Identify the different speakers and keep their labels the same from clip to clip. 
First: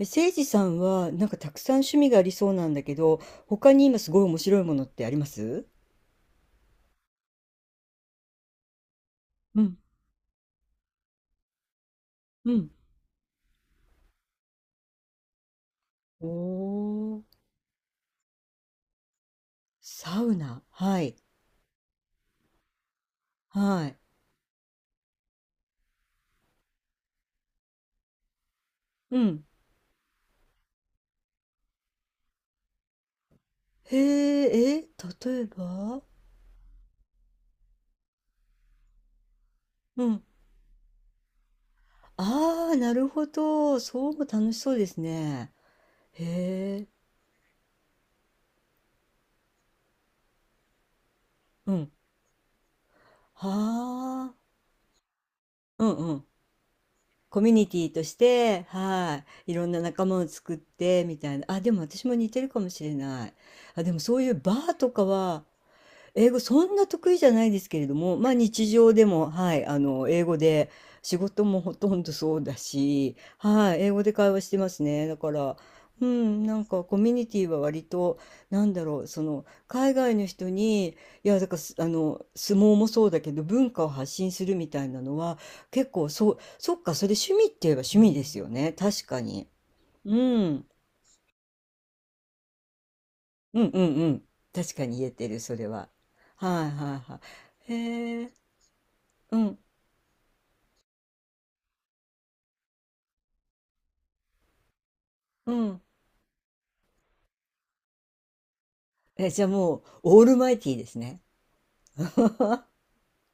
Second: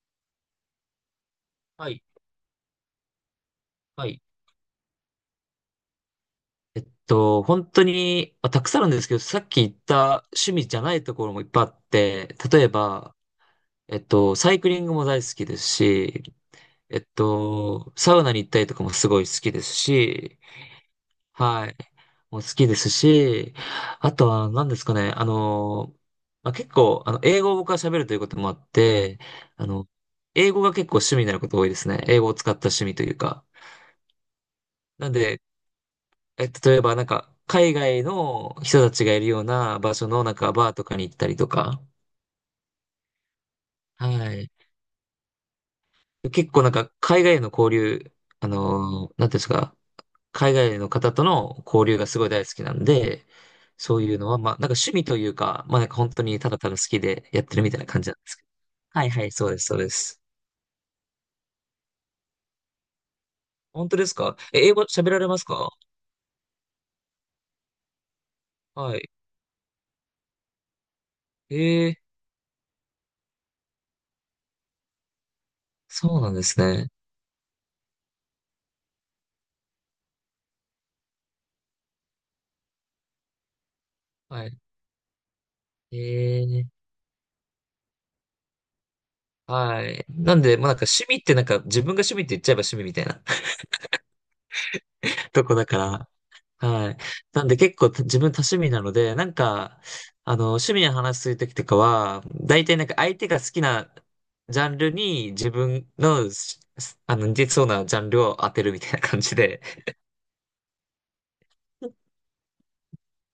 Speaker 1: いじさんは、なんかたくさん
Speaker 2: は
Speaker 1: 趣
Speaker 2: い。
Speaker 1: 味がありそうなんだけど、他に今
Speaker 2: は
Speaker 1: すご
Speaker 2: い。
Speaker 1: い面白いものってあります？
Speaker 2: 本当に、まあ、たくさんあるんですけど、さっ
Speaker 1: う
Speaker 2: き言っ
Speaker 1: ん、
Speaker 2: た趣味じゃないところもいっぱいあって、
Speaker 1: う
Speaker 2: 例え
Speaker 1: ん。
Speaker 2: ば、サイクリングも大好きですし、
Speaker 1: おー、
Speaker 2: サウナに行ったりとかもすごい好きです
Speaker 1: サウ
Speaker 2: し、
Speaker 1: ナ。はい、
Speaker 2: はい。もう好きですし、
Speaker 1: はい。
Speaker 2: あとは何ですかね、まあ、結構、英語を僕は喋るということもあっ
Speaker 1: う
Speaker 2: て、
Speaker 1: ん。
Speaker 2: あの、英語が結構趣味になること多いですね。英語を使った趣味というか。
Speaker 1: へえ、え、
Speaker 2: なん
Speaker 1: 例
Speaker 2: で、
Speaker 1: えば？
Speaker 2: 例えば、なんか、海外の人たちがいるような場
Speaker 1: う
Speaker 2: 所
Speaker 1: ん。
Speaker 2: の、なんか、バーとかに行ったりとか、
Speaker 1: ああ、なるほど。そうも
Speaker 2: はい。
Speaker 1: 楽しそうですね。へ
Speaker 2: 結構、なん
Speaker 1: え、
Speaker 2: か、海外の交流、なんていうんですか、海外の方との
Speaker 1: う
Speaker 2: 交
Speaker 1: ん。
Speaker 2: 流がすごい大好きなんで、そういうの
Speaker 1: はあ、
Speaker 2: は、まあ、なんか趣味というか、まあ、
Speaker 1: う
Speaker 2: なん
Speaker 1: ん
Speaker 2: か本
Speaker 1: う
Speaker 2: 当
Speaker 1: ん。
Speaker 2: にただただ好きで
Speaker 1: コ
Speaker 2: やっ
Speaker 1: ミュ
Speaker 2: てる
Speaker 1: ニ
Speaker 2: みた
Speaker 1: テ
Speaker 2: いな
Speaker 1: ィと
Speaker 2: 感じ
Speaker 1: し
Speaker 2: なんですけど。
Speaker 1: て、
Speaker 2: はい
Speaker 1: は
Speaker 2: はい、そう
Speaker 1: い。い
Speaker 2: で
Speaker 1: ろ
Speaker 2: す、
Speaker 1: ん
Speaker 2: そう
Speaker 1: な
Speaker 2: で
Speaker 1: 仲間
Speaker 2: す。
Speaker 1: を作って、みたいな。あ、でも私も似てるかもしれない。あ、
Speaker 2: 本
Speaker 1: で
Speaker 2: 当
Speaker 1: も
Speaker 2: です
Speaker 1: そういう
Speaker 2: か？
Speaker 1: バ
Speaker 2: え、英
Speaker 1: ー
Speaker 2: 語
Speaker 1: とか
Speaker 2: 喋られま
Speaker 1: は、
Speaker 2: すか？
Speaker 1: 英語そんな得意じゃないですけれども、まあ日常
Speaker 2: は
Speaker 1: で
Speaker 2: い。
Speaker 1: も、はい、あの、英語で、仕事
Speaker 2: え
Speaker 1: もほと
Speaker 2: ー、
Speaker 1: んどそうだし、はい、英語で会話してますね。だから、う
Speaker 2: そうなんで
Speaker 1: ん、な
Speaker 2: す
Speaker 1: んか
Speaker 2: ね。
Speaker 1: コミュニティは割と、なんだろう、その、海外の人に、いや、だからす、あの、相撲もそうだけど、文化を発信す
Speaker 2: は
Speaker 1: る
Speaker 2: い。
Speaker 1: みたいなのは、結構、そう、
Speaker 2: えー
Speaker 1: そっか、それ趣味って言えば趣味ですよね。確かに。
Speaker 2: はい。
Speaker 1: うん、
Speaker 2: なん
Speaker 1: う
Speaker 2: で、ま
Speaker 1: ん
Speaker 2: あなんか趣味ってなんか自分が趣味って言っちゃえば趣味みたいな
Speaker 1: うんうん。確かに言えて る、
Speaker 2: とこ
Speaker 1: それ
Speaker 2: だか
Speaker 1: は。
Speaker 2: ら。
Speaker 1: はい
Speaker 2: は
Speaker 1: は
Speaker 2: い。
Speaker 1: いは
Speaker 2: なんで
Speaker 1: い。
Speaker 2: 結構自
Speaker 1: へえ、
Speaker 2: 分多趣味なので、なん
Speaker 1: うん
Speaker 2: か、趣味の話するときとかは、大体なんか相手が好きなジャンルに自
Speaker 1: うん。
Speaker 2: 分のし、あの、似てそうなジャンルを当てるみたいな感
Speaker 1: え、
Speaker 2: じ
Speaker 1: じゃあ
Speaker 2: で、
Speaker 1: もう、オールマイティーですね。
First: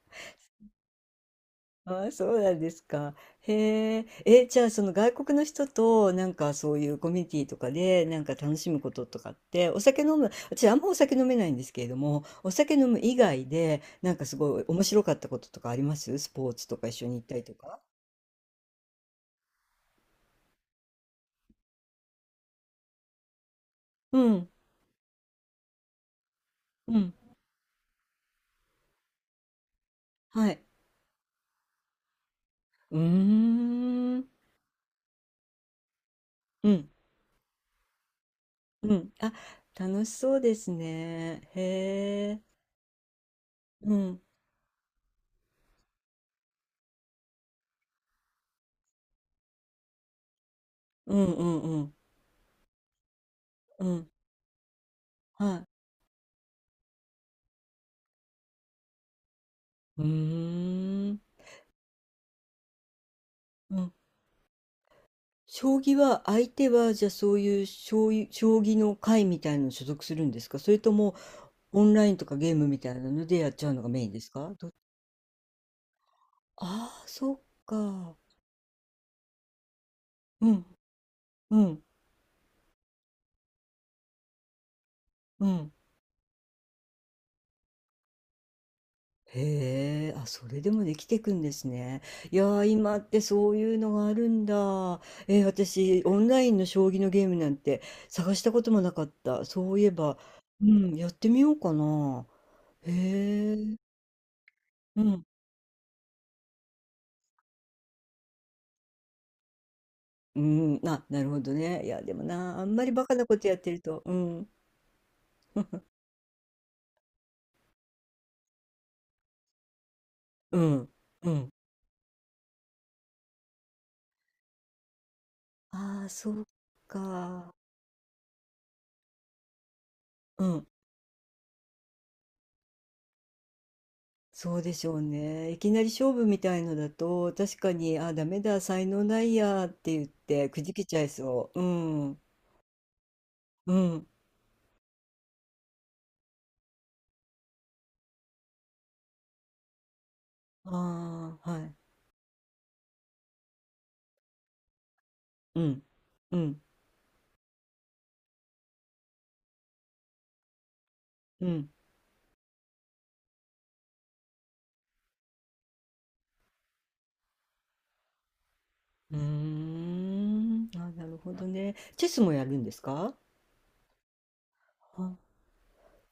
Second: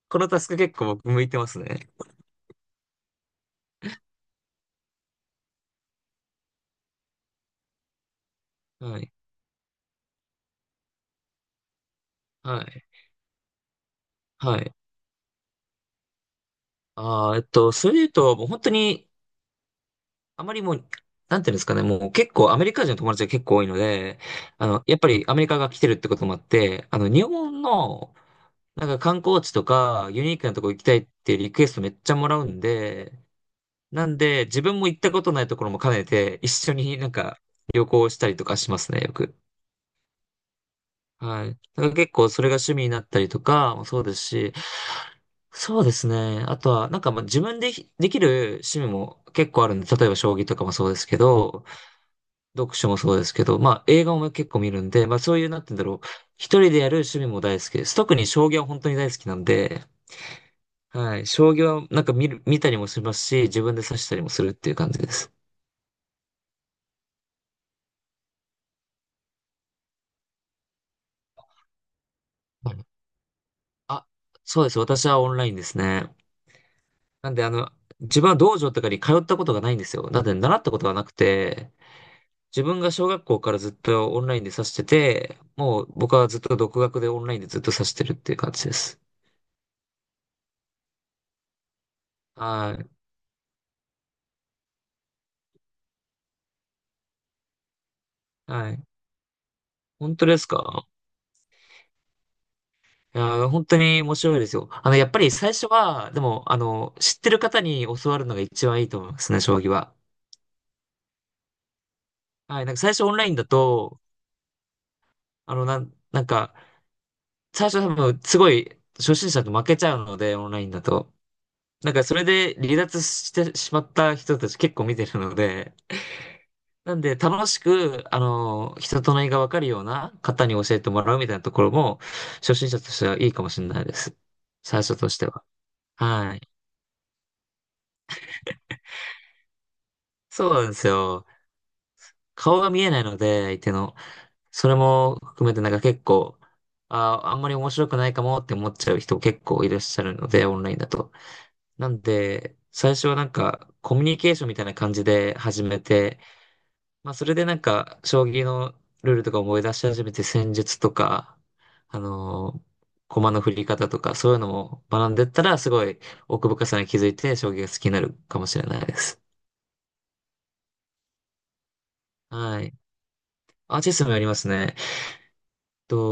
Speaker 2: このタスク結構僕向いてますね。
Speaker 1: あ、そうなんですか。へえ。え、じゃあその外国の人となんかそういうコミュニティとかでなんか楽しむこ
Speaker 2: は
Speaker 1: と
Speaker 2: い。
Speaker 1: とかって、お酒飲む、私あんまお酒飲めないんですけれども、お
Speaker 2: は
Speaker 1: 酒
Speaker 2: い。
Speaker 1: 飲む以外でなんかす
Speaker 2: は
Speaker 1: ごい
Speaker 2: い。
Speaker 1: 面白かったこととかあります？スポーツとか一緒に行ったりとか。
Speaker 2: それで言うと、もう本当にあまりもう、なんていうんですかね、もう結構アメリカ人の友達が結構多いの
Speaker 1: う
Speaker 2: で、
Speaker 1: ん、
Speaker 2: やっぱりアメリカが来てるってこともあって、
Speaker 1: うん、
Speaker 2: 日本の、なんか観光地とか、ユニー
Speaker 1: は
Speaker 2: クなと
Speaker 1: い。
Speaker 2: こ行きたいってリクエストめっちゃもらうん
Speaker 1: うー
Speaker 2: で、なん
Speaker 1: ん、
Speaker 2: で、自分も行ったことないところも兼ねて、一
Speaker 1: う
Speaker 2: 緒
Speaker 1: ん、
Speaker 2: になんか旅行したりとかします
Speaker 1: う
Speaker 2: ね、よ
Speaker 1: ん。あ、
Speaker 2: く。
Speaker 1: 楽しそうですね。
Speaker 2: はい。だから結構
Speaker 1: へ
Speaker 2: それが
Speaker 1: え。
Speaker 2: 趣味になったりとかも
Speaker 1: う
Speaker 2: そうで
Speaker 1: ん、
Speaker 2: すし、そうですね。あとは、なんかまあ自分でできる趣味も結構あるんで、例えば将棋とかもそうです
Speaker 1: う
Speaker 2: け
Speaker 1: ん、うん、
Speaker 2: ど、
Speaker 1: うん、
Speaker 2: 読書もそうですけど、まあ
Speaker 1: う
Speaker 2: 映
Speaker 1: ん。
Speaker 2: 画も結構見るんで、まあそういう、なん
Speaker 1: は
Speaker 2: て言うんだろう。一人でやる趣味も大好きです。特に将棋は本当に大好きなんで、
Speaker 1: い。うー
Speaker 2: は
Speaker 1: ん。
Speaker 2: い。将棋はなんか見たりもしますし、自分
Speaker 1: う
Speaker 2: で
Speaker 1: ん。
Speaker 2: 指したりもするっていう感じです。
Speaker 1: 将棋は、相手は、じゃ、あそういう、将棋の会みたいなの所属するんですか？それとも、オンラインとかゲーム
Speaker 2: は
Speaker 1: み
Speaker 2: い。
Speaker 1: たいなのでやっちゃうのがメ
Speaker 2: あ、
Speaker 1: インですか？
Speaker 2: そうです。私はオンラインですね。
Speaker 1: ああー、
Speaker 2: な
Speaker 1: そ
Speaker 2: ん
Speaker 1: っ
Speaker 2: で
Speaker 1: か。
Speaker 2: 自分は道場とかに通ったことがないんですよ。なんで
Speaker 1: う
Speaker 2: 習っ
Speaker 1: ん、
Speaker 2: たことがなく
Speaker 1: う
Speaker 2: て、
Speaker 1: ん、
Speaker 2: 自分が小学校からずっとオンラインで指してて、
Speaker 1: うん。
Speaker 2: もう僕はずっと独学でオンラインでずっと指してるっていう感じです。
Speaker 1: へえ、あ、それでもできてくんですね。いやー、
Speaker 2: はい。
Speaker 1: 今ってそういうのがあるんだ。え、私、オンラインの将棋のゲームなんて探したこ
Speaker 2: は
Speaker 1: とも
Speaker 2: い。
Speaker 1: なかった。そういえ
Speaker 2: 本
Speaker 1: ば、
Speaker 2: 当です
Speaker 1: う
Speaker 2: か？
Speaker 1: ん、やってみようかな。へ
Speaker 2: いやー、本
Speaker 1: え。
Speaker 2: 当に面白いですよ。
Speaker 1: う
Speaker 2: やっぱ
Speaker 1: ん。
Speaker 2: り最初は、でも、知ってる方に教わるのが一番いいと思いますね、将棋は。
Speaker 1: うーん、あ、なるほどね。いや、でもな、
Speaker 2: は
Speaker 1: あ
Speaker 2: い、な
Speaker 1: ん
Speaker 2: んか
Speaker 1: ま
Speaker 2: 最
Speaker 1: り
Speaker 2: 初
Speaker 1: バ
Speaker 2: オ
Speaker 1: カ
Speaker 2: ン
Speaker 1: な
Speaker 2: ライン
Speaker 1: こ
Speaker 2: だ
Speaker 1: とやってる
Speaker 2: と、
Speaker 1: と、うん、
Speaker 2: なんか、最初多分、すごい、初心者と負けちゃうので、オン
Speaker 1: う
Speaker 2: ラインだ
Speaker 1: ん、
Speaker 2: と。
Speaker 1: うん。
Speaker 2: なんか、それで離脱してしまった人たち結構見てるので、
Speaker 1: ああ、そう
Speaker 2: なんで、楽
Speaker 1: か。
Speaker 2: しく、人となりがわかるような
Speaker 1: う
Speaker 2: 方に
Speaker 1: ん、
Speaker 2: 教えてもらうみたいなところも、初心者としてはいいかもしれないです。
Speaker 1: そうで
Speaker 2: 最
Speaker 1: しょ
Speaker 2: 初
Speaker 1: う
Speaker 2: としては。
Speaker 1: ね。いきなり勝負
Speaker 2: は
Speaker 1: み
Speaker 2: い。
Speaker 1: たいのだと、確かに、ああ、ダメだ、才能ないやって言って、
Speaker 2: そう
Speaker 1: く
Speaker 2: なん
Speaker 1: じ
Speaker 2: で
Speaker 1: け
Speaker 2: す
Speaker 1: ちゃい
Speaker 2: よ。
Speaker 1: そう。うん、
Speaker 2: 顔が見えないので、相手
Speaker 1: う
Speaker 2: の。
Speaker 1: ん。
Speaker 2: それも含めてなんか結構、あんまり面白くないかもって思っちゃう人結構いらっしゃるので、オンラインだと。
Speaker 1: ああ、はい。
Speaker 2: なんで、最初はなんかコミュニケーションみたいな感じで
Speaker 1: う
Speaker 2: 始め
Speaker 1: ん、
Speaker 2: て、
Speaker 1: うん、
Speaker 2: まあそれでなんか将棋のルールとか思い出し始めて戦術とか、
Speaker 1: うん。
Speaker 2: あのー駒の振り方とかそういうのも学んでったらすごい奥深さに気づいて将棋が好きになるかもしれないで
Speaker 1: うー
Speaker 2: す。
Speaker 1: ん。あ、なるほどね。チェスもやる
Speaker 2: は
Speaker 1: んで
Speaker 2: い。
Speaker 1: すか？
Speaker 2: あ、チェスもやりますね。
Speaker 1: あ、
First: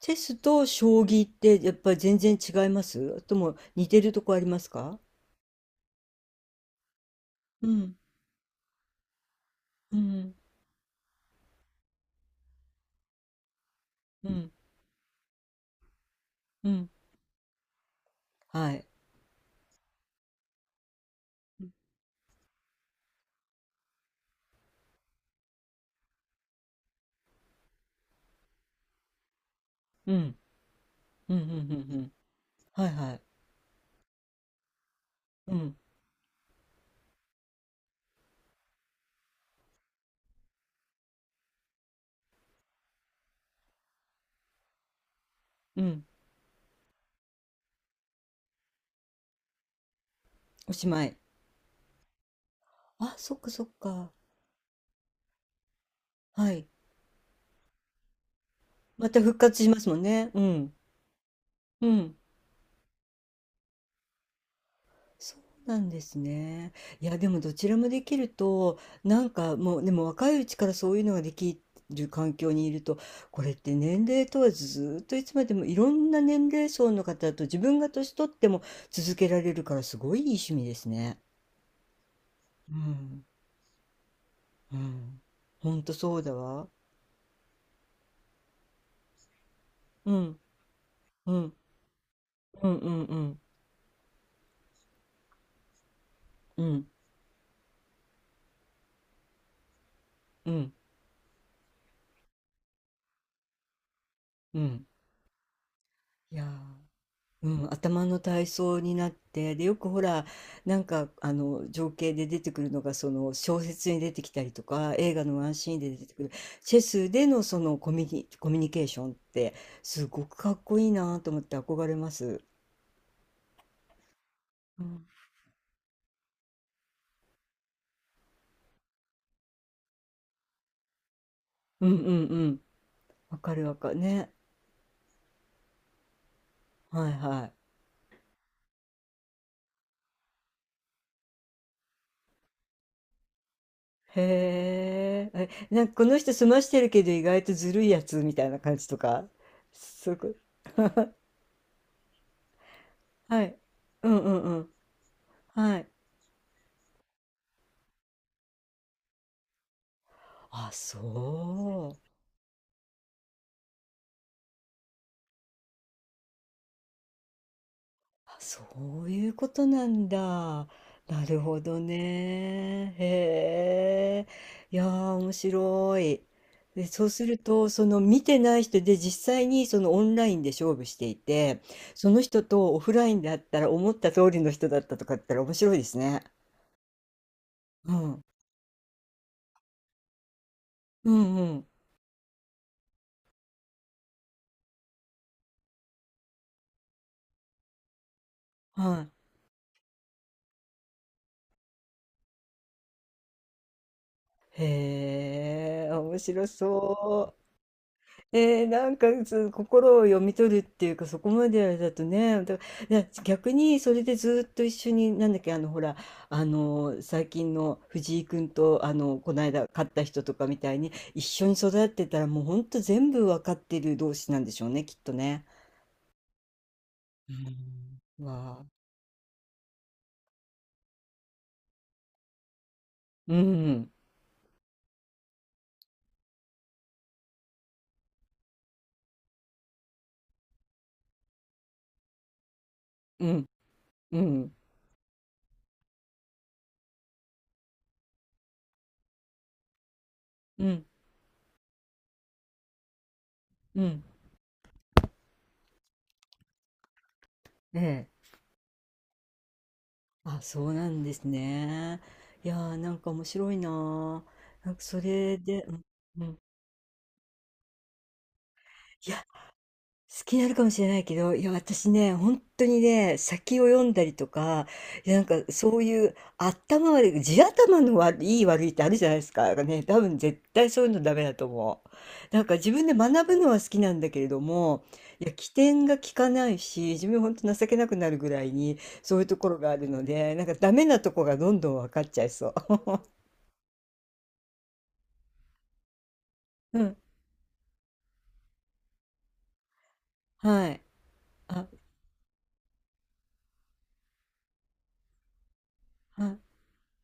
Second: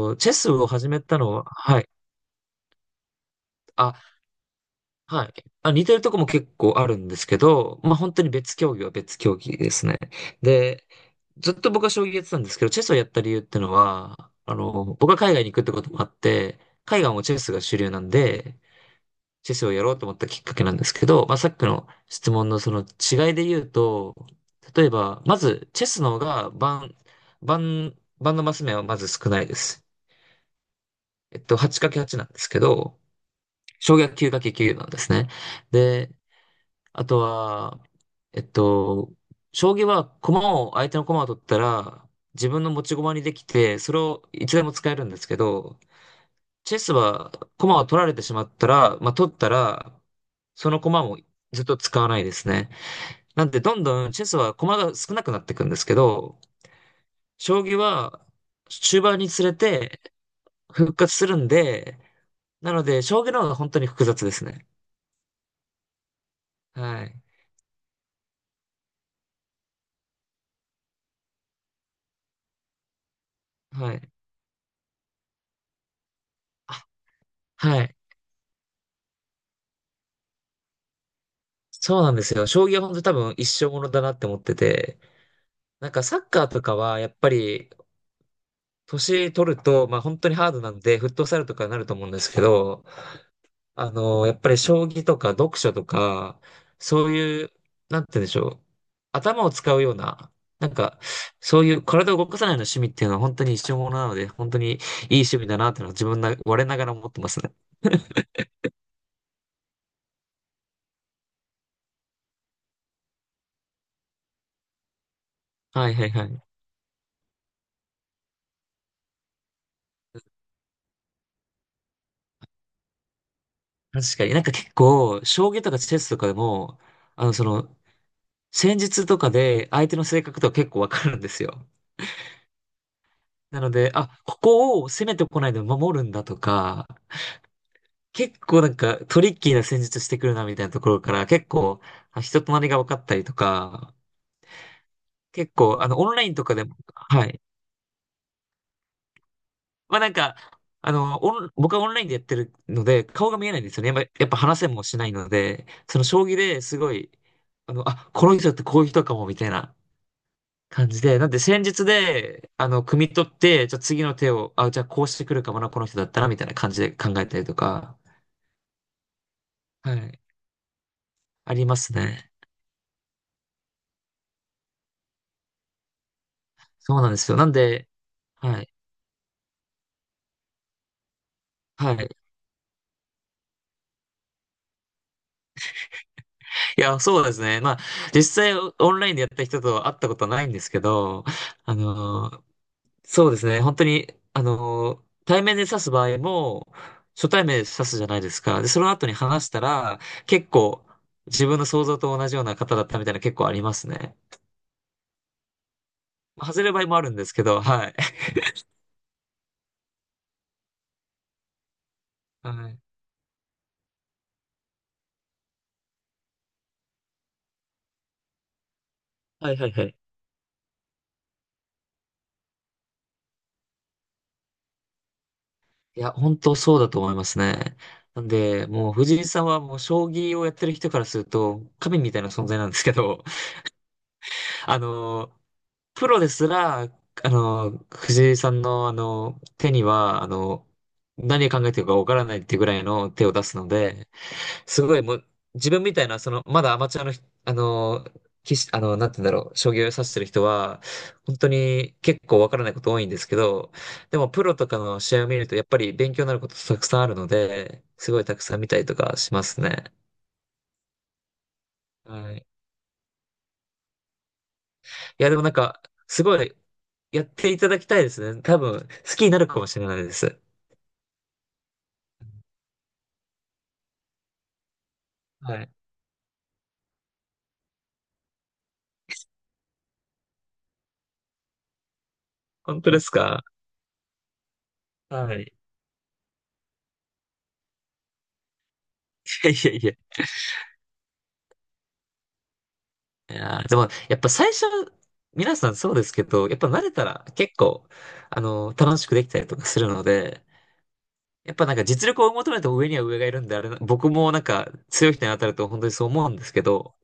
Speaker 1: チェ
Speaker 2: チェ
Speaker 1: ス
Speaker 2: ス
Speaker 1: と
Speaker 2: を始
Speaker 1: 将
Speaker 2: めた
Speaker 1: 棋っ
Speaker 2: のは、
Speaker 1: てやっ
Speaker 2: はい。
Speaker 1: ぱり全然違いますとも似て
Speaker 2: あ、
Speaker 1: るとこありますか？
Speaker 2: はい。あ、似てるとこも結構あるんですけ
Speaker 1: う
Speaker 2: ど、ま
Speaker 1: ん、
Speaker 2: あ本当に別競技は別競技です
Speaker 1: う
Speaker 2: ね。
Speaker 1: ん、
Speaker 2: で、ずっと僕は将棋やってたんですけど、チェスをやった理由っての
Speaker 1: う
Speaker 2: は、
Speaker 1: ん、
Speaker 2: 僕は海外に行くってこともあって、
Speaker 1: うん、
Speaker 2: 海外もチェスが主流なんで、
Speaker 1: はい。
Speaker 2: チェスをやろうと思ったきっかけなんですけど、まあさっき
Speaker 1: うん、
Speaker 2: の質問のその違いで言うと、例えば、まず、チェスの方が盤のマス目はまず少ないです。
Speaker 1: うん、うん、うん、うん。
Speaker 2: 8×8 なんですけ
Speaker 1: はい
Speaker 2: ど、
Speaker 1: はい。
Speaker 2: 小学 9×9 なんですね。
Speaker 1: うん、
Speaker 2: で、あとは、えっと、将棋は相手の駒を取ったら、自分の持ち駒にできて、それをいつでも使えるんですけど、
Speaker 1: うん。
Speaker 2: チェスは駒を取られてしまったら、取ったら、そ
Speaker 1: お
Speaker 2: の
Speaker 1: し
Speaker 2: 駒
Speaker 1: まい。
Speaker 2: もずっと使わないですね。
Speaker 1: あ、そっ
Speaker 2: な
Speaker 1: か
Speaker 2: んで、
Speaker 1: そっ
Speaker 2: どんどん
Speaker 1: か。
Speaker 2: チェスは駒が少なくなっていくんですけど、
Speaker 1: はい。
Speaker 2: 将棋は終
Speaker 1: ま
Speaker 2: 盤
Speaker 1: た
Speaker 2: に
Speaker 1: 復
Speaker 2: つれ
Speaker 1: 活しますも
Speaker 2: て
Speaker 1: んね。うん、
Speaker 2: 復活するん
Speaker 1: う
Speaker 2: で、
Speaker 1: ん。
Speaker 2: なので、将棋の方が本当に複雑ですね。
Speaker 1: そうなんですね。
Speaker 2: は
Speaker 1: いや、
Speaker 2: い。
Speaker 1: でもどちらもできると、なんかもう、でも若いうちからそういうのができる環境にいると、これって
Speaker 2: は
Speaker 1: 年
Speaker 2: い。
Speaker 1: 齢問わずずっといつまでもいろんな年齢層の方と自分
Speaker 2: は
Speaker 1: が
Speaker 2: い。
Speaker 1: 年取っても続けられるからすごいいい趣味ですね。
Speaker 2: そうなんですよ。将
Speaker 1: う
Speaker 2: 棋は本当に多
Speaker 1: ん、
Speaker 2: 分一生ものだなって思って
Speaker 1: う
Speaker 2: て、
Speaker 1: ん。ほん
Speaker 2: なん
Speaker 1: と
Speaker 2: か
Speaker 1: そ
Speaker 2: サ
Speaker 1: う
Speaker 2: ッ
Speaker 1: だ
Speaker 2: カーと
Speaker 1: わ。
Speaker 2: かはやっぱり年取ると、まあ
Speaker 1: う
Speaker 2: 本当に
Speaker 1: ん、
Speaker 2: ハードなんで、フット
Speaker 1: う
Speaker 2: サル
Speaker 1: ん、
Speaker 2: とかになると思うんですけ
Speaker 1: うん、
Speaker 2: ど、
Speaker 1: うん、うん、
Speaker 2: やっぱり将棋とか読書とか、
Speaker 1: うん、
Speaker 2: そういう、なんて言うんでしょう。頭を使うような、
Speaker 1: う
Speaker 2: な
Speaker 1: ん、
Speaker 2: んか、そういう体を動かさないような趣味っていうのは本当に一生ものなので、本当
Speaker 1: う
Speaker 2: にいい
Speaker 1: ん。
Speaker 2: 趣味だなっていうのは自分な、
Speaker 1: いやー。
Speaker 2: 我ながら思ってます
Speaker 1: う
Speaker 2: ね。
Speaker 1: ん、頭の体操になってで、よくほらなんかあの情景で出てくるのがその小説に出てきたりとか映画のワンシーンで
Speaker 2: はい
Speaker 1: 出
Speaker 2: はい
Speaker 1: てく
Speaker 2: は
Speaker 1: る
Speaker 2: い。
Speaker 1: チェスでのそのコミュニケーションって、すごくかっこいいなと思って憧れます。
Speaker 2: 確かになんか結
Speaker 1: うん、
Speaker 2: 構、将棋とかチェスとかでも、あの、その、戦術とかで相手の性格とか結構わかるんですよ。
Speaker 1: うんうんうん、わか
Speaker 2: な
Speaker 1: る
Speaker 2: の
Speaker 1: わか
Speaker 2: で、
Speaker 1: る
Speaker 2: あ、
Speaker 1: ね、
Speaker 2: ここを攻めてこないで守るんだとか、
Speaker 1: はいはい。
Speaker 2: 結構なんかトリッキーな戦術してくるなみたいなところから結構人となりが分かったりとか、
Speaker 1: へえ。
Speaker 2: 結
Speaker 1: え、
Speaker 2: 構
Speaker 1: なんかこ
Speaker 2: オ
Speaker 1: の
Speaker 2: ンライ
Speaker 1: 人
Speaker 2: ンと
Speaker 1: 済
Speaker 2: か
Speaker 1: ま
Speaker 2: で
Speaker 1: し
Speaker 2: も、
Speaker 1: てるけど意
Speaker 2: はい。
Speaker 1: 外とずるいやつみたいな感じとか。
Speaker 2: まあなん
Speaker 1: すごい、
Speaker 2: か、僕はオンラインでやってるので顔が
Speaker 1: は
Speaker 2: 見え
Speaker 1: い、
Speaker 2: ないんですよね。やっ
Speaker 1: う
Speaker 2: ぱ、
Speaker 1: ん
Speaker 2: やっ
Speaker 1: う
Speaker 2: ぱ
Speaker 1: んう
Speaker 2: 話せ
Speaker 1: ん、
Speaker 2: もしないので、
Speaker 1: はい。
Speaker 2: その将棋ですごい、あ、この人ってこういう人かもみたいな。
Speaker 1: あ、
Speaker 2: 感
Speaker 1: そ
Speaker 2: じで、なんで戦術
Speaker 1: う、
Speaker 2: で、汲み取って、じゃあ次の手を、あ、じゃあこうしてくるかもな、この人だったら、みたいな感じで考えたりとか、
Speaker 1: そういうことな
Speaker 2: は
Speaker 1: ん
Speaker 2: い、
Speaker 1: だ。なる
Speaker 2: あ
Speaker 1: ほ
Speaker 2: りま
Speaker 1: ど
Speaker 2: すね。
Speaker 1: ね。へえ。いやー、面白い。で、
Speaker 2: そう
Speaker 1: そ
Speaker 2: な
Speaker 1: う
Speaker 2: んで
Speaker 1: す
Speaker 2: すよ。
Speaker 1: る
Speaker 2: なん
Speaker 1: と、そ
Speaker 2: で、
Speaker 1: の見てな
Speaker 2: は
Speaker 1: い
Speaker 2: い、
Speaker 1: 人で実際にそのオンラインで勝負していて、
Speaker 2: は
Speaker 1: そ
Speaker 2: い。
Speaker 1: の人とオフラインだったら思った通りの人だったとかだったら面白いですね。
Speaker 2: いや、そうですね。まあ、
Speaker 1: うん。
Speaker 2: 実際オンラインでやった人と会ったことはないんですけ
Speaker 1: う
Speaker 2: ど、
Speaker 1: んうん。
Speaker 2: あのー、そうですね。本当に、対面で指す場合も、初対面で指すじゃないですか。で、その
Speaker 1: は
Speaker 2: 後に
Speaker 1: い。
Speaker 2: 話したら、結構、自分の想像と同じような方だったみたいな結構ありますね。
Speaker 1: へえ、面白
Speaker 2: 外れる場合もあるんです
Speaker 1: そ
Speaker 2: け
Speaker 1: う。
Speaker 2: ど、はい。
Speaker 1: えー、なんかそう心を読み取るっていうかそこまでだとね、だ
Speaker 2: はい。
Speaker 1: 逆にそれでずっと一緒になんだっけ、ほら最近の藤井君と、この
Speaker 2: はいは
Speaker 1: 間
Speaker 2: いは
Speaker 1: 勝っ
Speaker 2: い。
Speaker 1: た人とかみたいに一緒に育ってたら、もうほんと全部わかってる同士なんでしょうね、きっとね。
Speaker 2: いや、本当そうだと思いま
Speaker 1: う
Speaker 2: すね。
Speaker 1: ん
Speaker 2: なん
Speaker 1: わあ、
Speaker 2: で、もう藤井さんはもう将棋をやってる人からすると、神みたいな存在なんですけど、
Speaker 1: うん、
Speaker 2: あの、プロですら、藤井さんの手には、何考えてるかわからないっていうぐらいの手
Speaker 1: う
Speaker 2: を出
Speaker 1: ん、
Speaker 2: すので、
Speaker 1: うん、
Speaker 2: すごいもう、自分みたいな、まだアマチュアのひ、あのー、棋士、なんて言うんだろう、将棋を指してる人
Speaker 1: う
Speaker 2: は、
Speaker 1: ん、
Speaker 2: 本当に結構わからないこと多いんですけど、
Speaker 1: うん、
Speaker 2: でもプロとかの試合を見ると、やっぱり勉強になることたくさんあるの
Speaker 1: え
Speaker 2: で、す
Speaker 1: え。
Speaker 2: ごいたくさん見たりとかしますね。
Speaker 1: あ、そうなんですね。
Speaker 2: はい。い
Speaker 1: いやー、なんか面白いなー。なんかそ
Speaker 2: や、
Speaker 1: れ
Speaker 2: でもなん
Speaker 1: で、うん、
Speaker 2: か、す
Speaker 1: うん。
Speaker 2: ごい、やっていただきたいですね。多分、
Speaker 1: い
Speaker 2: 好
Speaker 1: や、
Speaker 2: きになるかもしれないで
Speaker 1: 好き
Speaker 2: す。
Speaker 1: になるかもしれないけど、いや、私ね、本当にね、先を読んだりとか、いや、なんか
Speaker 2: はい。
Speaker 1: そういう頭悪い、地頭の悪い、いい悪いってあるじゃないですか。なんかね、多分絶対そういうのダメだと思う。なんか自
Speaker 2: 本
Speaker 1: 分
Speaker 2: 当
Speaker 1: で
Speaker 2: です
Speaker 1: 学ぶ
Speaker 2: か？
Speaker 1: のは好きなんだけれども、いや、
Speaker 2: はい。
Speaker 1: 起
Speaker 2: い
Speaker 1: 点が利かないし、自分ほんと情けなくなるぐらいに、そういうとこ
Speaker 2: やい
Speaker 1: ろが
Speaker 2: や
Speaker 1: あ
Speaker 2: い
Speaker 1: る
Speaker 2: や。
Speaker 1: ので、なんかダメなとこがどんどん分かっちゃいそう。
Speaker 2: いやーでも、やっぱ最初、皆さんそうですけど、やっぱ慣
Speaker 1: う
Speaker 2: れ
Speaker 1: ん、
Speaker 2: たら結構、楽しくできたりとかするので、
Speaker 1: はい。
Speaker 2: やっぱ
Speaker 1: あ、
Speaker 2: なんか実力を求めても上には上がいるんで、あれな、僕もなんか強い人に当たると本当にそう
Speaker 1: は
Speaker 2: 思うん
Speaker 1: い。
Speaker 2: ですけど、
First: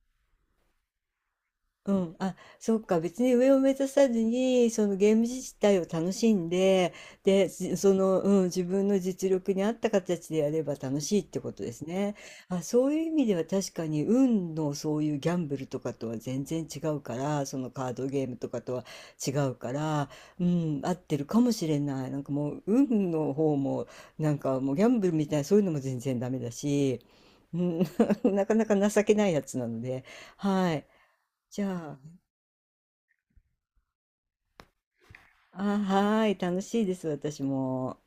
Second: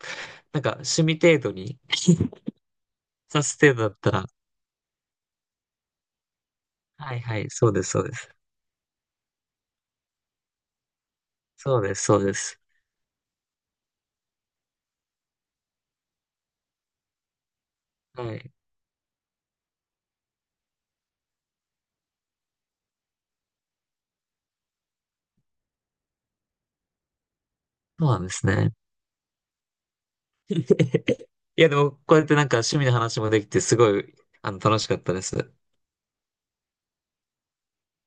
Speaker 2: なんか趣味程度に
Speaker 1: うん、あ、そっか、別に
Speaker 2: さ
Speaker 1: 上
Speaker 2: す
Speaker 1: を目
Speaker 2: 程
Speaker 1: 指
Speaker 2: 度だっ
Speaker 1: さ
Speaker 2: た
Speaker 1: ず
Speaker 2: ら、
Speaker 1: に、そのゲーム自体を楽しんで、
Speaker 2: はいはい、
Speaker 1: で、
Speaker 2: そうです、
Speaker 1: そ
Speaker 2: そうで
Speaker 1: の、
Speaker 2: す。
Speaker 1: うん、自分の実力に合った形でやれば楽しいってことで
Speaker 2: そう
Speaker 1: す
Speaker 2: です、
Speaker 1: ね。
Speaker 2: そうです。
Speaker 1: あ、そういう意味では確かに、運のそういうギャンブルとかとは全然違うから、そのカードゲー
Speaker 2: は
Speaker 1: ムと
Speaker 2: い。
Speaker 1: かとは違うから、うん、合ってるかもしれない。なんかもう、運の方も、なんかもうギャンブルみたいな、そういうのも全然ダメだし、うん、
Speaker 2: そうな んで
Speaker 1: な
Speaker 2: す
Speaker 1: かな
Speaker 2: ね。
Speaker 1: か情けないやつなので、はい。じ
Speaker 2: いや、で
Speaker 1: ゃ
Speaker 2: も、こう
Speaker 1: あ、
Speaker 2: やってなんか趣味の話もできて、すごい、楽しかったです。
Speaker 1: あ、はーい、楽しいです、私も。